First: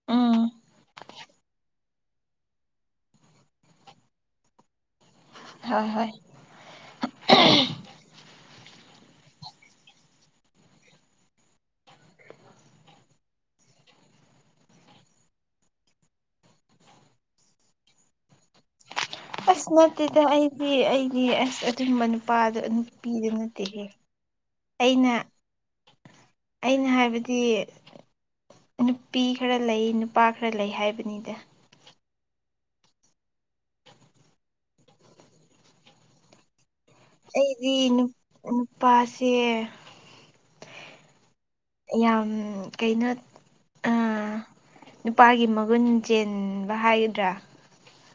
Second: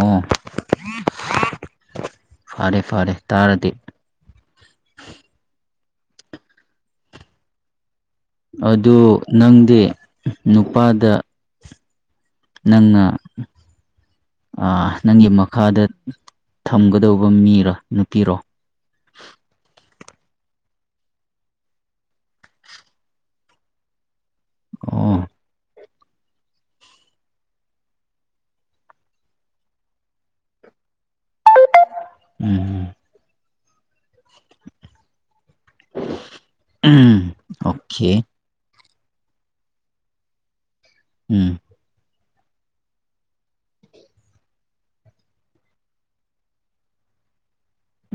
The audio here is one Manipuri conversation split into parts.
ꯑꯣ ꯎꯝ ꯐꯔꯦ ꯐꯔꯦ ꯇꯥꯔꯗꯤ ꯁꯥ ꯕꯩ ꯑꯗꯨ ꯅꯪꯗꯤ ꯅꯨꯄꯥꯗ ꯅꯪꯅ ꯑꯥ ꯅꯪꯒꯤ ꯃꯈꯥꯗ ꯊꯝꯒꯗꯧꯕ ꯃꯤꯔ ꯅꯨꯄꯤꯔꯣ ꯑꯁ ꯅꯠꯇꯦꯗ ꯑꯩꯗꯤ ꯑꯩꯗꯤ ꯑꯁ ꯑꯗꯨꯨꯒꯨꯝꯕ ꯅꯨꯄꯥꯗꯣ ꯑ ꯅꯨꯄꯤꯗꯨ ꯅꯠꯇꯦꯍꯦ [inaudible] ꯑꯩꯅ ꯑꯣ ꯑꯩꯅ ꯍꯥꯢꯕꯗꯤ ꯅꯨꯄꯤ ꯈꯔ ꯂꯩ ꯅꯨꯄꯥ ꯈꯔ ꯂꯩ ꯍꯥꯢꯕꯅꯤꯗ ꯎꯝ [unintelligible] ꯑꯩꯗꯤ ꯑꯣꯀꯦ ꯅꯨ ꯅꯨꯄꯥꯁꯦ ꯎꯝ ꯌꯥꯝ ꯀꯩꯅꯣ ꯑꯥ ꯅꯨꯄꯥꯒꯤ ꯃꯒꯨꯟ ꯆꯦꯟꯕ ꯍꯥꯢꯒꯗ꯭ꯔꯥ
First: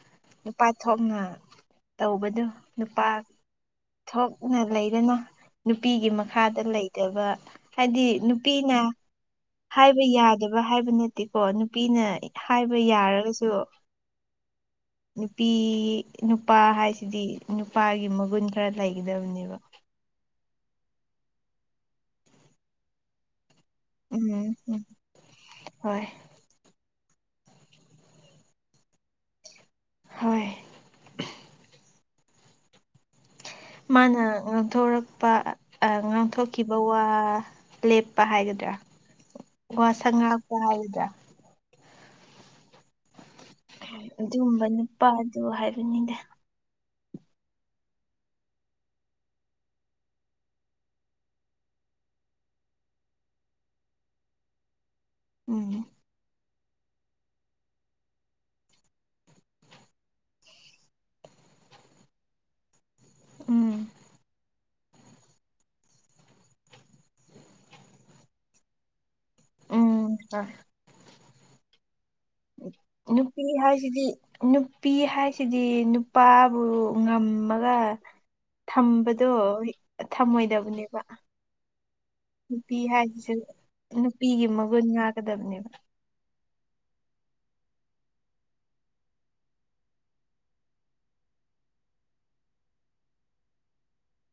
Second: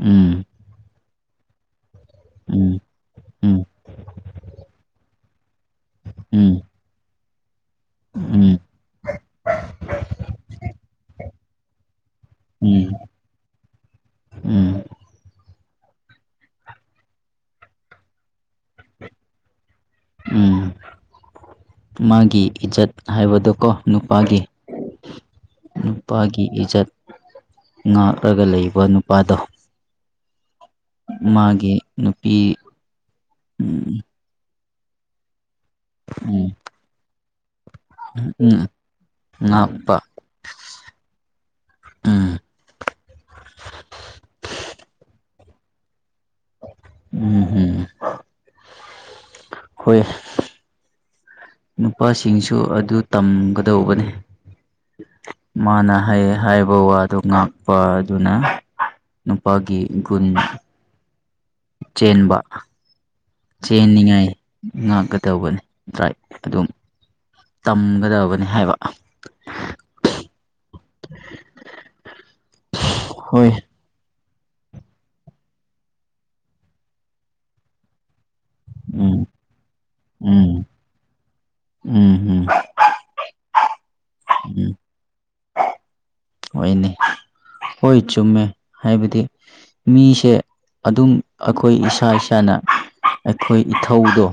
ꯎꯝ ꯅꯨꯄꯥ ꯊꯣꯛꯅ ꯇꯧꯕꯗꯣ ꯎꯝ ꯅꯨꯄꯥ ꯎꯝ ꯊꯣꯛꯅ ꯂꯩꯗꯅ ꯅꯨꯄꯤꯒꯤ ꯎꯝ ꯃꯈꯥꯗ ꯂꯩꯇꯕ ꯍꯥꯢꯗꯤ ꯎꯝ ꯅꯨꯄꯤꯅ ꯍꯥꯢꯕ ꯌꯥꯗꯕ ꯍꯥꯢꯕ ꯅꯠꯇꯦꯀꯣ ꯅꯨꯄꯤꯅ ꯍꯥꯢꯕ ꯎꯝ ꯌꯥꯔꯒꯁꯨ ꯎꯝ ꯅꯨꯄꯤ ꯅꯨꯄꯥ ꯍꯥꯏꯁꯤꯗꯤ ꯅꯨꯄꯥꯒꯤ ꯃꯒꯨꯟ ꯈꯔ ꯂꯩꯒꯗꯕꯅꯦꯕ ꯎꯝ ꯃꯥꯒꯤ ꯏꯖꯠ ꯍꯥꯏꯕꯗꯣ ꯀꯣ ꯅꯨꯄꯥꯒꯤ ꯎꯝ ꯎꯝ ꯍꯣꯏ ꯅꯨꯄꯥꯒꯤ ꯏꯖꯠ ꯉꯥꯛꯂꯒ ꯂꯩꯕ ꯅꯨꯄꯥꯗꯣ ꯍꯣꯏ ꯃꯥꯒꯤ ꯅꯨꯄꯤ ꯎꯝ ꯃꯥꯅ ꯉꯥꯡꯊꯣꯔꯛꯄ ꯑꯥ ꯎꯝ ꯉꯥꯡꯊꯣꯛꯈꯤꯕ ꯋꯥ ꯂꯦꯞꯄ ꯎꯝ ꯍꯥꯏꯒꯗ꯭ꯔꯥ ꯉꯥꯛꯄ ꯋꯥꯁꯛ ꯉꯥꯛ ꯄꯥ ꯍꯥꯏꯒꯗ꯭ꯔ ꯎꯝ ꯑꯗꯨꯝꯕ ꯅꯨꯄꯥꯗꯨ ꯍꯥꯏꯕꯅꯤꯗ ꯎꯝ ꯎꯝ ꯍꯣꯏ ꯅꯨꯄꯥꯁꯤꯡꯁꯨ ꯑꯗꯨ ꯇꯝꯒꯗꯧꯕꯅꯦ ꯎꯝ ꯃꯥꯅ ꯍꯥꯏ ꯍꯥꯏꯕ ꯋꯥꯗꯣ ꯉꯥꯛꯄ ꯑꯗꯨꯅ ꯅꯨꯄꯥꯒꯤ ꯒꯨꯟ ꯆꯦꯟꯕ ꯎꯝ ꯆꯦꯟꯅꯤꯡꯉꯥꯏ ꯉꯥꯛꯀꯇꯧꯕꯅꯦ ꯗ꯭ꯔꯥꯏꯕ ꯑꯗꯨꯝ ꯇꯝꯒꯗꯕꯅꯦ ꯍꯥꯏꯕ [unintelligible] [inaudible] ꯅꯨꯄꯤ ꯍꯣꯏ ꯍꯥꯏ ꯁꯤꯗꯤ ꯅꯨꯄꯤ ꯍꯥꯏꯁꯤꯗꯤ ꯅꯨꯄꯥꯕꯨ ꯉꯝꯃꯒ ꯎꯝ ꯊꯝꯕꯗꯣ ꯎꯝ ꯊꯝꯃꯣꯏꯗꯕꯅꯦꯕ ꯎꯝ ꯍꯨꯝ ꯅꯨꯄꯤ ꯍꯥꯏꯁꯤꯁꯨ ꯅꯨꯄꯤꯒꯤ ꯃꯒꯨꯟ ꯉꯥꯛꯀꯗꯕꯅꯦꯕ ꯍꯣꯏꯅꯦ ꯍꯣꯏ ꯆꯨꯝꯃꯦ ꯍꯥꯏꯕꯗꯤ ꯃꯤꯁꯦ ꯑꯗꯨꯝ ꯑꯈꯣꯏ ꯏꯁꯥ ꯏꯁꯥꯅ ꯑꯩꯈꯣꯏ ꯏꯊꯧꯗꯣ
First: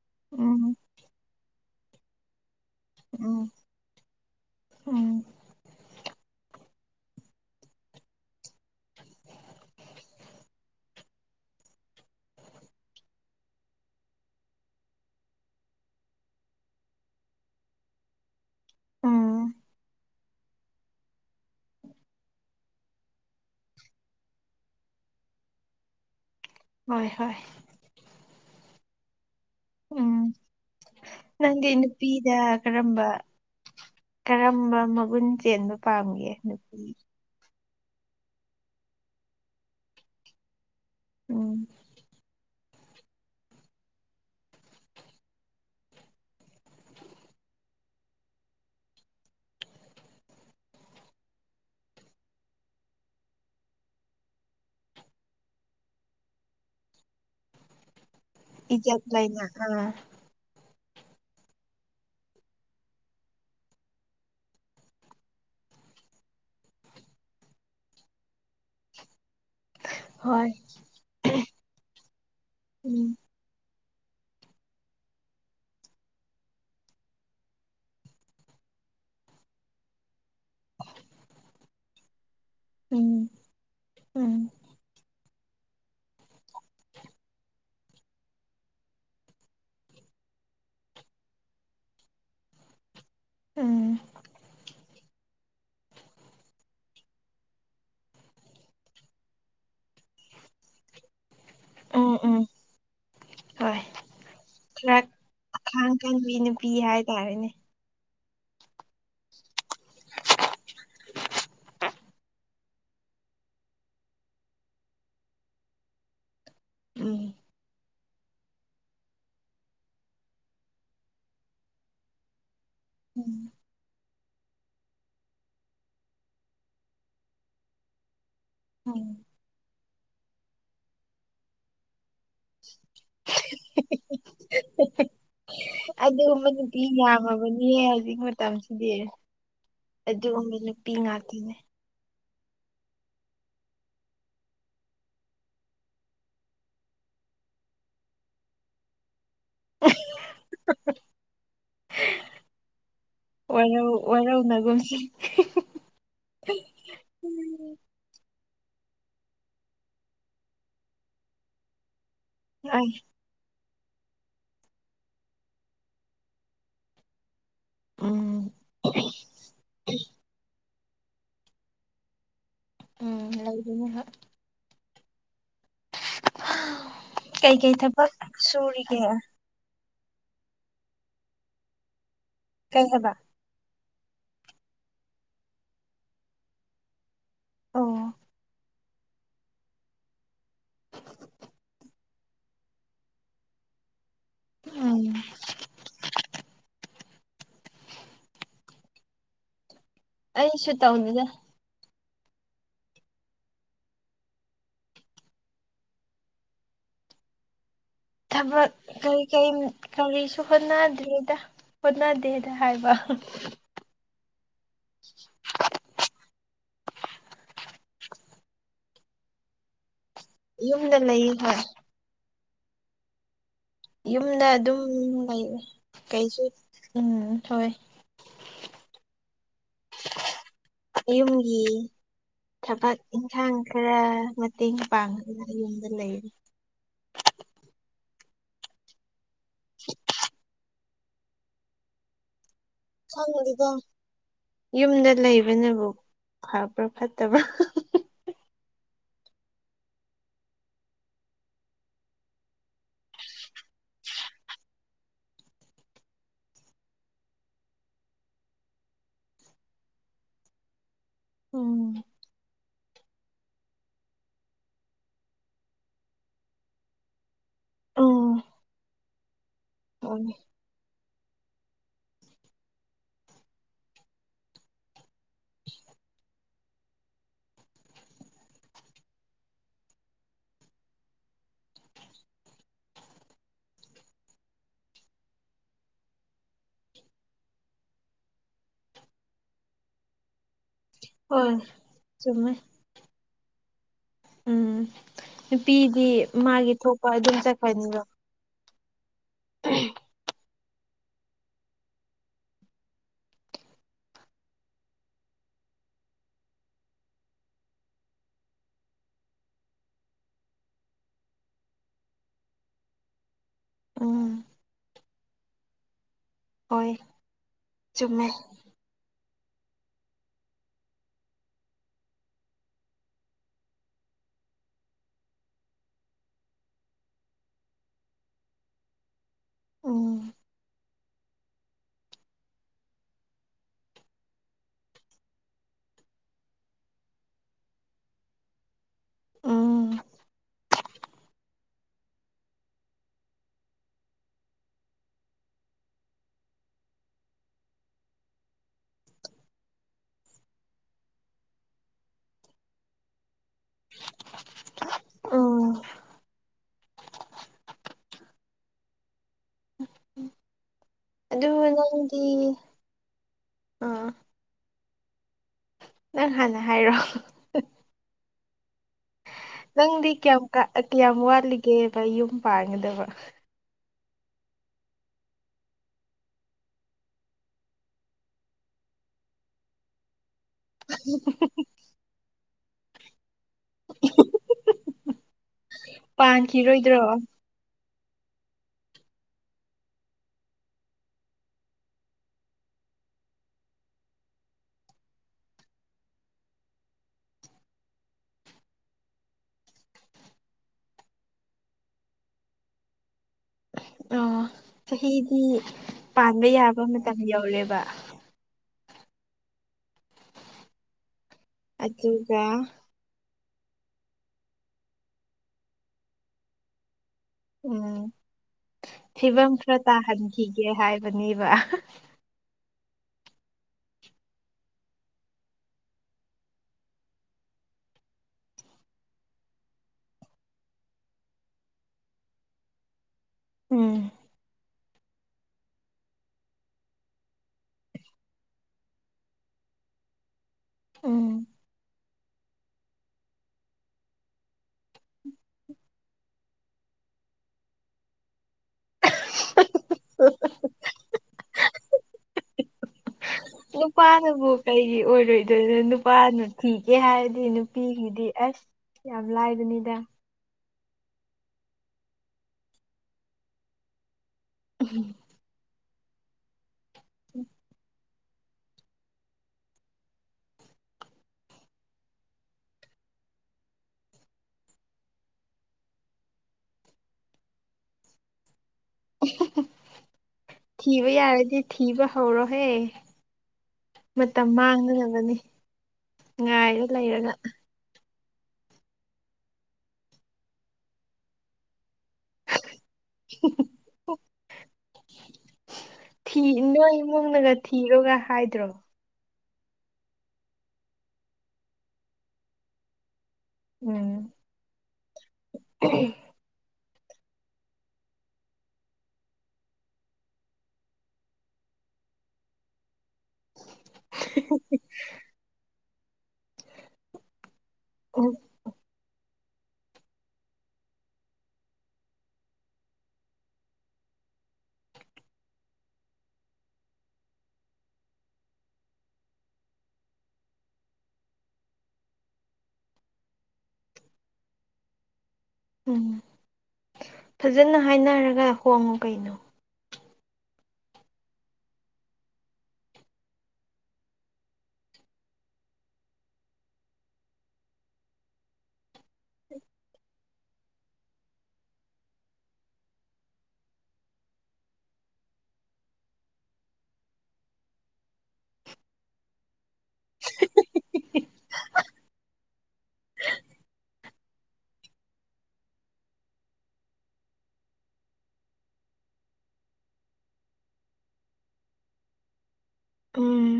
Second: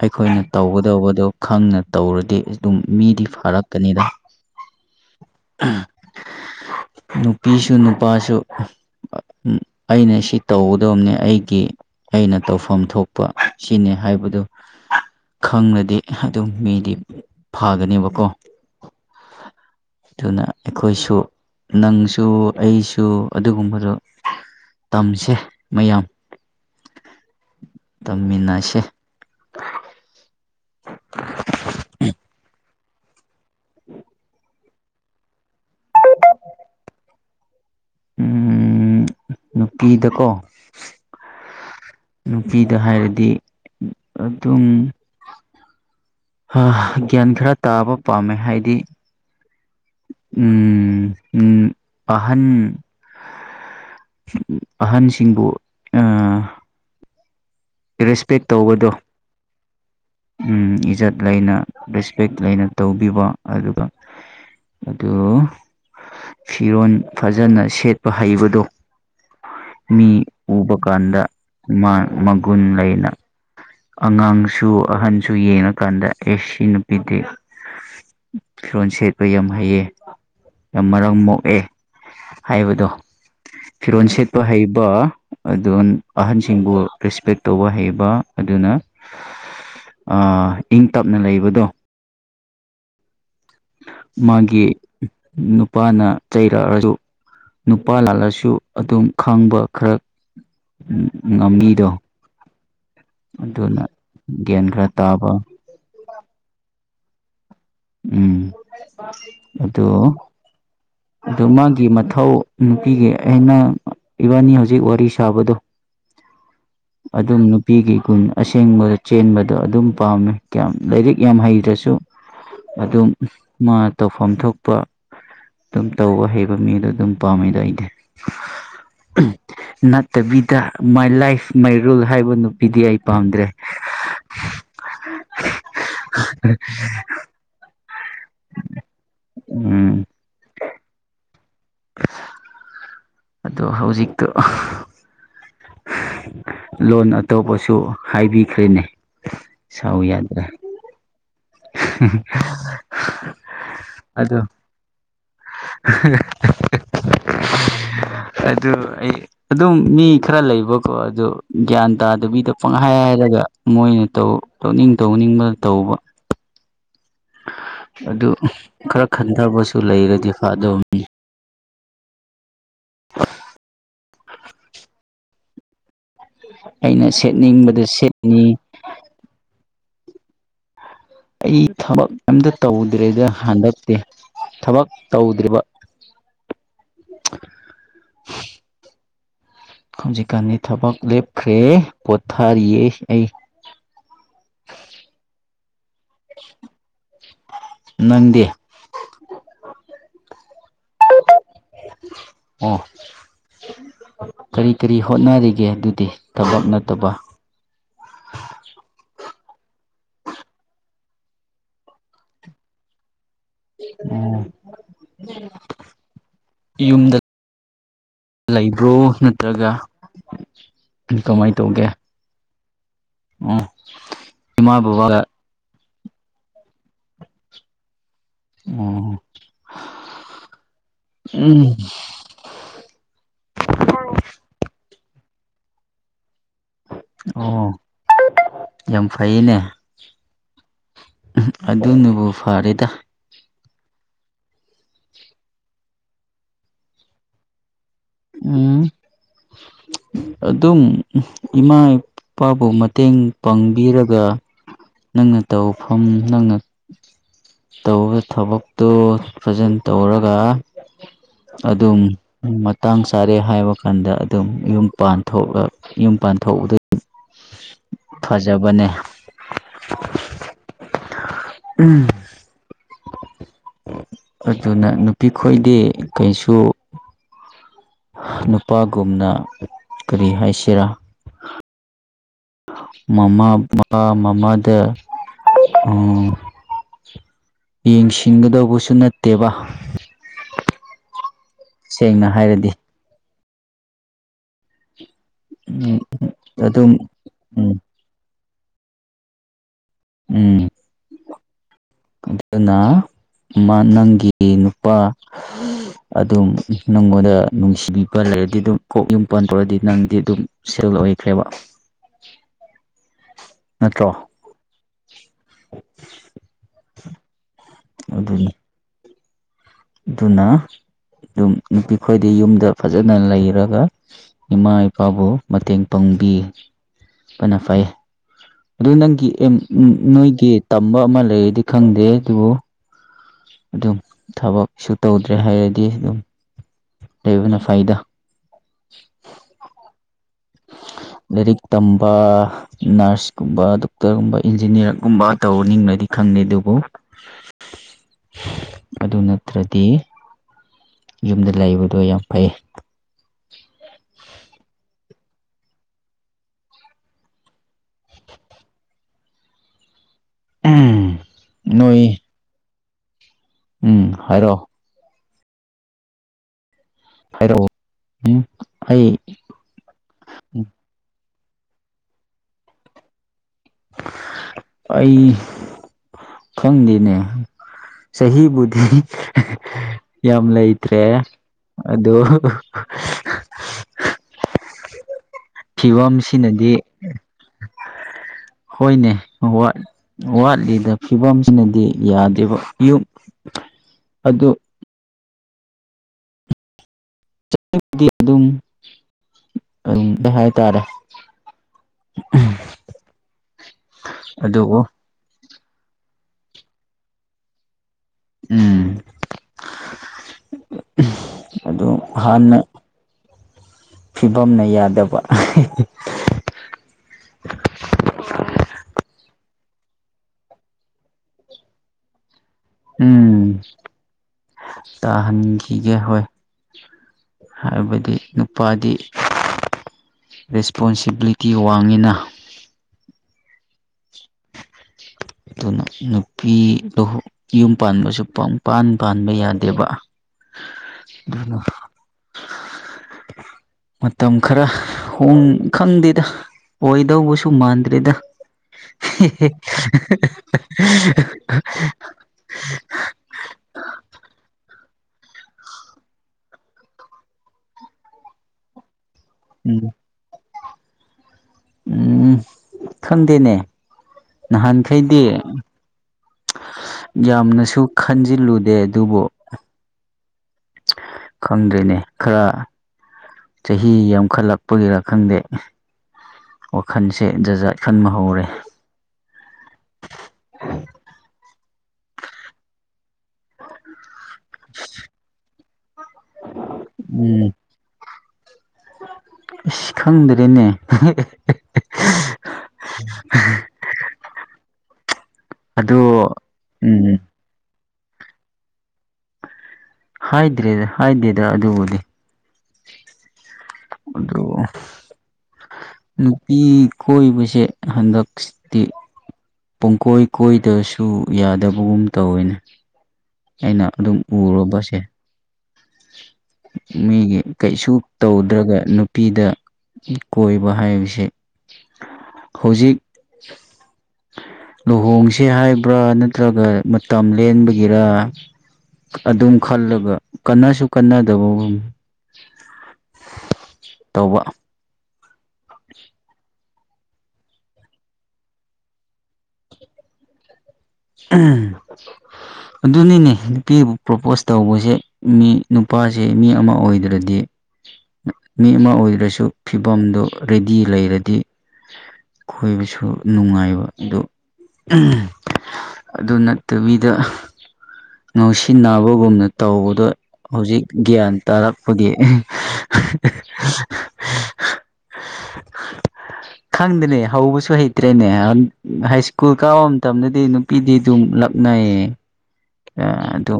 ꯑꯩꯈꯣꯏꯅ ꯎꯝ ꯇꯧꯒꯗꯧꯕꯗꯣ ꯈꯪꯅ ꯇꯧꯔꯗꯤ ꯗꯨꯝ ꯃꯤꯗꯤ ꯎꯝ ꯐꯥꯔꯛꯀꯅꯤꯗ ꯎꯝ ꯅꯨꯄꯤꯁꯨ ꯅꯨꯄꯥꯁꯨ ꯍꯥ ꯑꯥ ꯎꯝ ꯑꯩꯅ ꯁꯤ ꯇꯧꯒꯗꯕꯅꯦ ꯑꯩꯒꯤ ꯑꯩꯅ ꯇꯧꯐꯝ ꯊꯣꯛꯄ ꯁꯤꯅꯦ ꯍꯥꯏꯕꯗꯣ ꯈꯪꯉꯥꯗꯤ ꯑꯗꯨꯝ ꯃꯤꯗꯤ ꯐꯥꯒꯅꯦꯕꯀꯣ ꯎꯝ ꯑꯗꯨꯅ ꯑꯩꯈꯣꯏꯁꯨ ꯅꯪꯁꯨ ꯑꯩꯁꯨ ꯑꯗꯨꯒꯨꯝꯕꯗꯣ ꯇꯝꯁꯦ ꯃꯌꯥꯝ ꯍꯣꯏ ꯍꯣꯏ ꯇꯝꯃꯤꯟꯅꯁꯦ ꯎꯝ ꯅꯪꯗꯤ ꯅꯨꯄꯤꯗꯥꯥ ꯀꯔꯝꯕ ꯀꯔꯝ ꯔꯝꯕ ꯃꯒꯨꯟ ꯆꯦꯟꯕ ꯄꯥꯝꯒꯦ ꯅꯨꯄꯤ ꯎꯝ ꯅꯨꯄꯤꯗꯀꯣ ꯎꯝ ꯅꯨꯄꯤꯗ ꯍꯥꯏꯔꯗꯤ ꯑꯗꯨꯝ ꯍꯥ ꯒ꯭ꯌꯥꯟ ꯈꯔ ꯇꯥꯕ ꯄꯥꯝꯃꯦ ꯍꯥꯏꯗꯤ ꯎꯝ ꯎꯝ ꯑꯍꯟ ꯑꯍꯟꯁꯤꯡꯕꯨ ꯑ ꯔꯦꯁꯄꯦꯛ ꯏꯖꯠ ꯂꯩꯅ ꯑꯥ ꯑꯝ ꯏꯖꯠ ꯂꯩꯅ ꯔꯦꯁꯄꯦꯛ ꯂꯩꯅ ꯇꯧꯕꯤꯕ ꯑꯗꯨꯒ ꯑꯗꯨ ꯐꯤꯔꯣꯟ ꯐꯖꯅ ꯁꯦꯠꯄ ꯍꯩꯕꯗꯣ ꯃꯤ ꯍꯣꯏ ꯎꯕ ꯀꯥꯟꯗ ꯃꯥ ꯃꯒꯨꯟ ꯂꯩꯅ ꯎꯝ ꯑꯉꯥꯡꯁꯨ ꯑꯍꯟꯁꯨ ꯌꯦꯡꯉꯀꯥꯟꯗ ꯑꯦ ꯁꯤ ꯅꯨꯄꯤꯗꯤ ꯐꯤꯔꯣꯟ ꯁꯦꯠꯄ ꯌꯥꯝ ꯍꯩꯌꯦ ꯌꯥꯝ ꯃꯔꯥꯝ ꯃꯣꯛꯑꯦ ꯍꯥꯏꯕꯗꯣ ꯎꯝ ꯐꯤꯔꯣꯟ ꯁꯦꯠꯄ ꯎꯝ ꯍꯩꯕ ꯑꯗꯨꯟ ꯑꯍꯟꯁꯤꯡꯕꯨ ꯔꯦꯁꯄꯦꯛ ꯇꯧꯕ ꯍꯩꯕ ꯑꯗꯨꯅ ꯑꯥ ꯏꯪ ꯇꯞꯅ ꯂꯩꯕꯗꯣ ꯎꯝ ꯃꯥꯒꯤ ꯅꯨꯄꯥꯅ ꯆꯩꯔꯛꯑꯔꯖꯨ ꯅꯨꯄꯥ ꯂꯥꯛꯂꯁꯨ ꯑꯗꯨꯝ ꯈꯪꯕ ꯈꯔ ꯎꯝ ꯉꯝꯃꯤꯗꯣ ꯎꯝ ꯎꯝ ꯑꯗꯨꯅ ꯒ꯭ꯌꯦꯟ ꯈꯔ ꯇꯥꯕ ꯑꯈꯥꯡ ꯀꯟꯕꯤ ꯅꯨꯄꯤ ꯍꯥꯏꯇꯥꯔꯦꯅꯦ ꯎꯝ ꯑꯗꯣ ꯑꯗꯨ ꯃꯥꯒꯤ ꯃꯊꯧ ꯅꯨꯄꯤꯒꯤ ꯑꯩꯅ ꯏꯕꯥꯅꯤ ꯍꯧꯖꯤꯛ ꯋꯥꯔꯤ ꯁꯥꯕꯗꯣ ꯎꯝ ꯑꯗꯨꯝ ꯅꯨꯄꯤꯒꯤ ꯒꯨꯟ ꯑꯁꯦꯡꯕ ꯆꯦꯟꯕꯗꯣ ꯑꯗꯨꯝ ꯄꯥꯝꯃꯦ ꯀꯌꯥꯝ ꯂꯥꯏꯔꯤꯛ ꯌꯥꯝ ꯍꯩꯇ꯭ꯔꯁꯨ ꯑꯗꯨꯝ ꯎꯝ ꯃꯥ ꯇꯧꯐꯝ ꯊꯣꯛꯄ ꯑꯗꯨꯝ ꯇꯧꯕ ꯍꯩꯕ ꯃꯤꯗꯣ ꯑꯗꯨꯝ ꯄꯥꯝꯃꯤꯗ ꯑꯩꯗꯤ ꯎꯝ ꯅꯠꯇꯕꯤꯗ ꯃꯥꯏ ꯂꯥꯏꯐ ꯃꯥꯏ ꯔꯨꯜ ꯍꯥꯏꯕ ꯅꯨ ꯄꯤꯗꯤ ꯑꯩ ꯄꯥꯝꯗ꯭ꯔꯦ ꯑꯗꯨꯒꯨꯝꯕ ꯅꯨꯄꯤ ꯌꯥꯝꯃꯕꯅꯤ ꯍꯧꯖꯤꯛ ꯃꯇꯝꯁꯤꯗꯤ ꯑ ꯎꯝ ꯑꯗꯨꯨꯒꯨꯝꯕꯤ ꯅꯨꯄꯤ ꯉꯥꯛꯇꯅꯦ [unintelligible] ꯑꯗꯣ ꯍꯧꯖꯤꯛꯇꯣ ꯂꯣꯟ ꯑꯇꯣꯞꯄꯁꯨ ꯍꯥꯏꯕꯤꯈ꯭ꯔꯦꯅꯦ ꯁꯥꯎ ꯌꯥꯗ ꯍꯥꯍꯥ [unintelligible] ꯋꯥꯔꯧ ꯑꯗꯣ ꯋꯥꯔꯧꯅꯒꯨꯝꯁꯤ [unintelligible] ꯑꯗꯨ ꯑꯩ ꯑꯗꯨꯝ ꯃꯤ ꯈꯔ ꯂꯩꯕꯀꯣ ꯑꯗꯨ ꯒ꯭ꯌꯥꯟ ꯇꯥꯗꯕꯤ ꯑꯗꯨ ꯑꯩ ꯄꯪꯍꯥꯏ ꯍꯥꯏꯔꯒ ꯃꯣꯏꯅ ꯇꯧ ꯇꯧꯅꯤꯡ ꯇꯧꯅꯤꯡꯕꯗ ꯇꯧꯕ ꯑꯗꯨ ꯎꯝ ꯈꯔ ꯈꯟꯊꯕꯁꯨ ꯂꯩꯔꯗꯤ ꯐꯗꯧꯝꯅꯤ ꯎꯝ ꯂꯩꯕꯅꯦ ꯍꯣꯏ ꯑꯩꯅ ꯁꯦꯠꯅꯤꯡꯕꯗ ꯁꯦꯠꯅꯤ ꯄꯨꯔꯤꯒꯦ ꯑꯩ ꯊꯕꯛ ꯑꯝꯇ ꯀꯩ ꯍꯥꯏꯕ ꯇꯧꯗ꯭ꯔꯦꯗ ꯍꯟꯗꯛꯇꯤ ꯊꯕꯛ ꯇꯧꯗ꯭ꯔꯤꯕ ꯑꯣ ꯍꯧꯖꯤꯛꯀꯥꯟꯗꯤ ꯊꯕꯛ ꯂꯦꯞꯈ꯭ꯔꯦ ꯄꯣꯊꯥꯔꯤꯌꯦ ꯑꯩ ꯎꯝ ꯅꯪꯗꯤ ꯑꯩꯁꯨ ꯇꯧꯗꯦꯗ ꯑꯣ ꯀꯔꯤ ꯀꯔꯤ ꯍꯣꯠꯅꯔꯤꯒꯦ ꯑꯗꯨꯗꯤ ꯊꯕꯛ ꯅꯠꯇꯕ ꯊꯕꯛ ꯀꯩ ꯀꯩ ꯀꯔꯤꯁꯨ ꯍꯣꯠꯅꯗ꯭ꯔꯤꯗ ꯍꯣꯠꯅꯗꯦꯗ ꯍꯥꯏꯕ ꯑꯣ [unintelligible] ꯌꯨꯝꯗ ꯂꯩꯕ꯭ꯔꯣ ꯅꯠꯇ꯭ꯔꯒ ꯌꯨꯝꯗ ꯂꯩ ꯀꯃꯥꯏꯅ ꯍꯣꯏ ꯇꯧꯒꯦ ꯎꯝ ꯌꯨꯝꯗ ꯏꯃꯥ ꯑꯗꯨꯝ ꯕꯕꯥꯒ ꯂꯩꯔꯦ ꯀꯩꯁꯨ ꯎꯝ ꯍꯣꯏ ꯑꯣ ꯌꯨꯝꯒꯤ ꯊꯕꯛ ꯏꯟꯈꯥꯡ ꯈꯔ ꯃꯇꯦꯡ ꯄꯥꯡꯉꯒ ꯌꯨꯝꯗ ꯂꯩꯔꯤ ꯑꯣ ꯌꯥꯝ ꯐꯩꯌꯦꯅꯦ ꯑꯗꯨꯅꯕꯨ ꯐꯔꯦꯗꯥ ꯈꯪꯗꯦꯗ ꯌꯨꯝꯗ ꯂꯩꯕꯅꯕꯨ ꯐꯕ꯭ꯔ ꯐꯠꯇꯕ꯭ꯔ ꯍ ꯎꯝ ꯑꯗꯨꯝ ꯏꯃꯥ ꯏꯄꯥꯕꯨ ꯃꯇꯦꯡ ꯄꯥꯡꯕꯤꯔꯒ ꯅꯪꯅ ꯇꯧꯐꯝ ꯅꯪꯅ ꯇꯧꯕ ꯊꯕꯛꯇꯣ ꯐꯖꯅ ꯇꯧꯔꯒ ꯎꯝ ꯑꯗꯨꯝ ꯃꯇꯥꯡ ꯆꯥꯔꯦ ꯍꯥꯏꯕ ꯀꯥꯟꯗ ꯑꯗꯨꯝ ꯌꯨꯝ ꯄꯥꯟꯊꯣꯛꯂ ꯌꯨꯝ ꯄꯥꯟꯊꯣꯛꯎꯗꯩ ꯐꯖꯕꯅꯦ [unintelligible] ꯎꯝ ꯑꯗꯨꯅ ꯅꯨꯄꯤꯈꯣꯏꯗꯤ ꯀꯩꯁꯨ ꯅꯨꯄꯥꯒꯨꯝꯅ ꯀꯔꯤ ꯍꯥꯏꯁꯤꯔꯥ [inaudible] ꯃꯃꯥ ꯃꯄꯥ ꯃꯃꯥꯗ ꯑ ꯌꯦꯡꯁꯤꯡꯒꯗꯧꯕꯁꯨ ꯅꯠꯇꯦꯕ ꯍꯣꯏ ꯁꯦꯡꯅ ꯆꯨꯝꯃꯦ ꯍꯥꯏꯔꯗꯤ ꯎꯝ ꯅꯨꯄꯤꯗꯤ ꯃꯥꯒꯤ ꯊꯣꯛꯄ ꯑꯗꯨꯝ ꯎꯝ ꯆꯠꯈꯅꯤꯕ [inaudible] ꯎꯝ ꯑꯗꯨꯅꯥ ꯃꯥ ꯅꯪꯒꯤ ꯅꯨꯄꯥ ꯑꯗꯨꯝ ꯅꯉꯣꯟꯗ ꯅꯨꯡꯁꯤꯕꯤꯕ ꯂꯩꯔꯗꯤ ꯑꯗꯨꯝ ꯀꯣꯛ ꯌꯨꯝ ꯄꯟꯊꯣꯛꯑꯗꯤ ꯅꯪꯗꯤ ꯑꯗꯨꯝ ꯁꯦꯜ ꯑꯣꯏꯈ꯭ꯔꯦꯕ ꯅꯠꯇ꯭ꯔꯣ ꯎꯝ ꯍꯣꯏ ꯆꯨꯝꯃꯦ ꯑꯗꯨꯅꯤ ꯑꯗꯨꯅ ꯗꯨꯝ ꯅꯨꯄꯤꯈꯣꯏꯗꯤ ꯌꯨꯝꯗ ꯐꯖꯅ ꯂꯩꯔꯒ ꯏꯃꯥ ꯏꯄꯥꯕꯨ ꯃꯇꯦꯡ ꯄꯥꯡꯕꯤ ꯐꯅ ꯐꯩ ꯑꯗꯨ ꯅꯪꯒꯤ ꯑꯦꯝ ꯎꯝ ꯅꯣꯏꯒꯤ ꯇꯝꯕ ꯑꯃ ꯂꯩꯔꯗꯤ ꯈꯪꯗꯦ ꯗꯨꯕꯨ ꯑꯗꯨꯝ ꯊꯕꯛꯁꯨ ꯇꯧꯗ꯭ꯔꯦ ꯍꯥꯏꯔꯗꯤ ꯗꯨꯝ ꯂꯩꯕꯅ ꯐꯩꯗ [inaudible] ꯎꯝ ꯂꯥꯏꯔꯤꯛ ꯇꯝꯕ ꯅꯔꯁꯀꯨꯝꯕ ꯗꯣꯛꯇꯔꯒꯨꯝꯕ ꯏꯟꯖꯤꯅꯤꯌꯥꯔꯒꯨꯝꯕ ꯇꯧꯅꯤꯡꯂꯗꯤ ꯈꯪꯗꯦ ꯗꯨꯕꯨ ꯑꯗꯨ ꯅꯠꯇ꯭ꯔꯗꯤ ꯌꯨꯝꯗ ꯂꯩꯕꯗꯣ ꯌꯥꯝ ꯐꯩ ꯎꯝ ꯑꯗꯨꯕꯨ ꯅꯣꯏ ꯅꯪꯗꯤ ꯑꯥ ꯎꯝ ꯍꯥꯏꯔꯣ ꯅꯪ ꯍꯥꯟꯅ ꯍꯥꯏꯔꯣ ꯍꯥꯏꯔꯛꯑꯣ ꯎꯝ ꯑꯩ ꯅꯪꯗꯤ ꯀꯌꯥꯝ ꯀꯥ ꯀꯌꯥꯝ ꯋꯥꯠꯂꯤꯒꯦꯕ ꯅꯌꯨꯝ ꯄꯥꯟꯒꯗꯕ ꯑꯩ ꯈꯪꯗꯦꯅꯦ ꯆꯍꯤꯕꯨꯗꯤ ꯌꯥꯝ ꯂꯩ ꯇ꯭ꯔꯦ ꯑꯗꯨ [unintelligible] ꯐꯤꯕꯝꯁꯤꯅꯗꯤ ꯄꯥꯟꯈꯤꯔꯣꯏꯗ꯭ꯔꯣ ꯍꯣꯏꯅꯦ [unintelligible] ꯋꯥꯠꯂꯤꯗ ꯐꯤꯕꯝꯁꯤꯅꯗꯤ ꯌꯥꯗꯦꯕ ꯌꯨꯝ ꯑꯗꯨ ꯑꯗꯨꯗꯤ ꯑꯗꯨꯝ ꯑꯗꯨꯝꯇ ꯍꯥꯏꯇꯥꯔꯦ ꯑꯣ ꯑꯗꯨꯕꯨ ꯆꯍꯤꯗꯤ ꯄꯥꯟꯕ ꯌꯥꯕ ꯃꯇꯝ ꯌꯧꯔꯦꯕ ꯎꯝ ꯑꯗꯨ ꯑꯗꯨꯒ ꯍꯥꯟꯅ ꯐꯤꯕꯝꯅ ꯌꯥꯗꯕ ꯎꯝ ꯐꯤꯕꯝ ꯈꯔ ꯇꯥꯍꯟꯈꯤꯒꯦ ꯍꯥꯏꯕꯅꯤꯕꯥ ꯎꯝ ꯇꯥꯍꯟꯈꯤꯒꯦ ꯍꯣꯏ ꯍꯥꯏꯕꯗꯤ ꯅꯨꯄꯥꯗꯤ ꯔꯦꯁꯄꯣꯟꯁꯤꯕꯤꯂꯤꯇꯤ ꯋꯥꯡꯉꯤꯅ ꯎꯝ ꯑꯗꯨꯅ ꯅꯨꯄꯤꯗꯍꯨ ꯌꯨꯝ ꯄꯥꯟꯕꯁꯨ ꯄꯪꯄꯥꯟ ꯄꯥꯟꯕ ꯌꯥꯗꯦꯕ [inaudible] ꯎꯝ ꯃꯇꯝ ꯈꯔ ꯎꯝ ꯈꯪꯗꯦꯗ ꯑꯣꯏꯗꯧꯕꯁꯨ ꯃꯥꯟꯗ꯭ꯔꯦꯗ ꯑ [inaudible] ꯅꯨꯄꯥꯅꯕꯨ ꯀꯩꯒꯤ ꯑꯣꯏꯔꯣꯏꯗꯣꯏꯅꯣ ꯅꯨꯄꯥꯅ ꯊꯤꯒꯦ ꯍꯥꯏꯔꯗꯤ ꯅꯨꯄꯤꯒꯤꯗꯤ ꯑꯁ ꯌꯥꯝ ꯎꯝ ꯂꯥꯏꯕꯅꯤꯗ ꯎꯝ ꯈꯪꯗꯦꯅꯦ ꯅꯍꯥꯟꯈꯩꯗꯦ ꯌꯥꯝꯅꯁꯨ ꯈꯟꯖꯤꯜꯂꯨꯗꯦ ꯑꯗꯨꯕꯨ ꯈꯪꯗ꯭ꯔꯦꯅꯦ ꯈꯔ ꯆꯍꯤ ꯌꯥꯝꯈꯠꯂꯛꯄꯒꯤꯔ ꯈꯪꯗꯦ ꯋꯥꯈꯜꯁꯦ ꯖꯖꯥꯠ ꯈꯟꯕ ꯍꯧꯔꯦ ꯊꯤꯕ ꯌꯥꯔꯗꯤ ꯊꯤꯕ ꯍꯧꯔꯣꯍꯦ ꯃꯇꯝ ꯃꯥꯡꯅꯅꯕꯅꯤ ꯉꯥꯏꯔ ꯂꯩꯔꯒ ꯎꯝ ꯑꯁ ꯈꯪꯗ꯭ꯔꯦꯅꯦ [inaudible] ꯑꯗꯣ ꯐꯤ ꯏꯅꯣꯏ ꯎꯝ ꯏꯃꯨꯡꯅꯒ ꯊꯤꯔꯣꯒ ꯍꯥꯏꯗ꯭ꯔꯣ ꯍꯥꯏꯗ꯭ꯔꯦꯗ ꯍꯥꯏꯗꯦꯗ ꯑꯗꯨꯕꯨꯗꯤ ꯎꯝ ꯑꯗꯣ ꯅꯨ ꯄꯤ ꯀꯣꯏꯕꯁꯦ ꯍꯟꯗꯛꯁꯤꯗꯤ ꯄꯨꯡꯀꯣꯏ ꯀꯣꯏꯗꯁꯨ ꯌꯥꯗꯕꯒꯨꯝ ꯇꯧꯋꯤꯅꯦ ꯑꯩꯅ ꯑꯗꯨꯝ ꯎꯔꯨꯕꯁꯦ ꯃꯤꯒꯤ ꯀꯩꯁꯨ ꯇꯧꯗ꯭ꯔꯒ ꯅꯨꯞ ꯅꯨꯄꯤꯗ ꯀꯣꯏꯕ ꯍꯥꯏꯕꯁꯦ ꯍꯧꯖꯤꯛ ꯂꯨꯍꯣꯡꯁꯦ ꯍꯥꯏꯕ꯭ꯔꯥ ꯅꯠꯇ꯭ꯔꯒ ꯃꯇꯝ ꯂꯦꯟꯕꯒꯤꯔ ꯑꯗꯨꯝ ꯈꯜꯂꯒ ꯀꯥꯟꯅꯁꯨ ꯀꯥꯟꯅꯗꯕꯒꯨꯝ ꯇꯧꯕ ꯎꯝ ꯐꯖꯅ ꯍꯥꯏꯅꯔꯒ ꯍꯣꯡꯉꯨ ꯀꯩꯅꯣ ꯑ ꯑꯗꯨꯅꯤꯅꯦ ꯅꯨꯄꯤꯕꯨ ꯄ꯭ꯔꯣꯄꯣꯁ ꯇꯧꯕꯖꯦ ꯃꯤ ꯅꯨꯄꯥꯖꯦ ꯃꯤ ꯑꯃ ꯑꯣꯏꯗ꯭ꯔꯗꯤ ꯃꯤ ꯑꯃ ꯑꯣꯏ ꯗꯁꯨ ꯐꯤꯕꯝꯗꯣ ꯔꯦꯗꯤ ꯂꯩꯔꯗꯤ ꯈꯣꯏꯕꯨꯁꯨ ꯅꯨꯡꯉꯥꯏꯕ ꯑꯗꯨ ꯑꯗꯨ ꯅꯠꯇꯕꯤꯗ ꯉꯥꯎꯁꯤꯟꯅꯕꯒꯨꯝꯅ ꯇꯧꯕꯗꯣ ꯍꯧꯖꯤꯛ ꯒ꯭ꯌꯥꯟ ꯇꯥꯔꯛꯄꯒꯤ ꯑꯍꯦ [unintelligible] [unintelligible] ꯈꯪꯗꯅꯦ ꯍꯧꯕꯁꯨ ꯍꯩꯇ꯭ꯔꯦꯅꯦ ꯍꯥꯏ ꯁ꯭ꯀꯨꯜ ꯀꯥꯕ ꯃꯇꯝꯗ ꯗꯤ ꯅꯨꯄꯤꯗꯤ ꯗꯨꯝ ꯂꯛꯅꯩꯌꯦ ꯑ ꯎꯝ ꯑꯗꯨ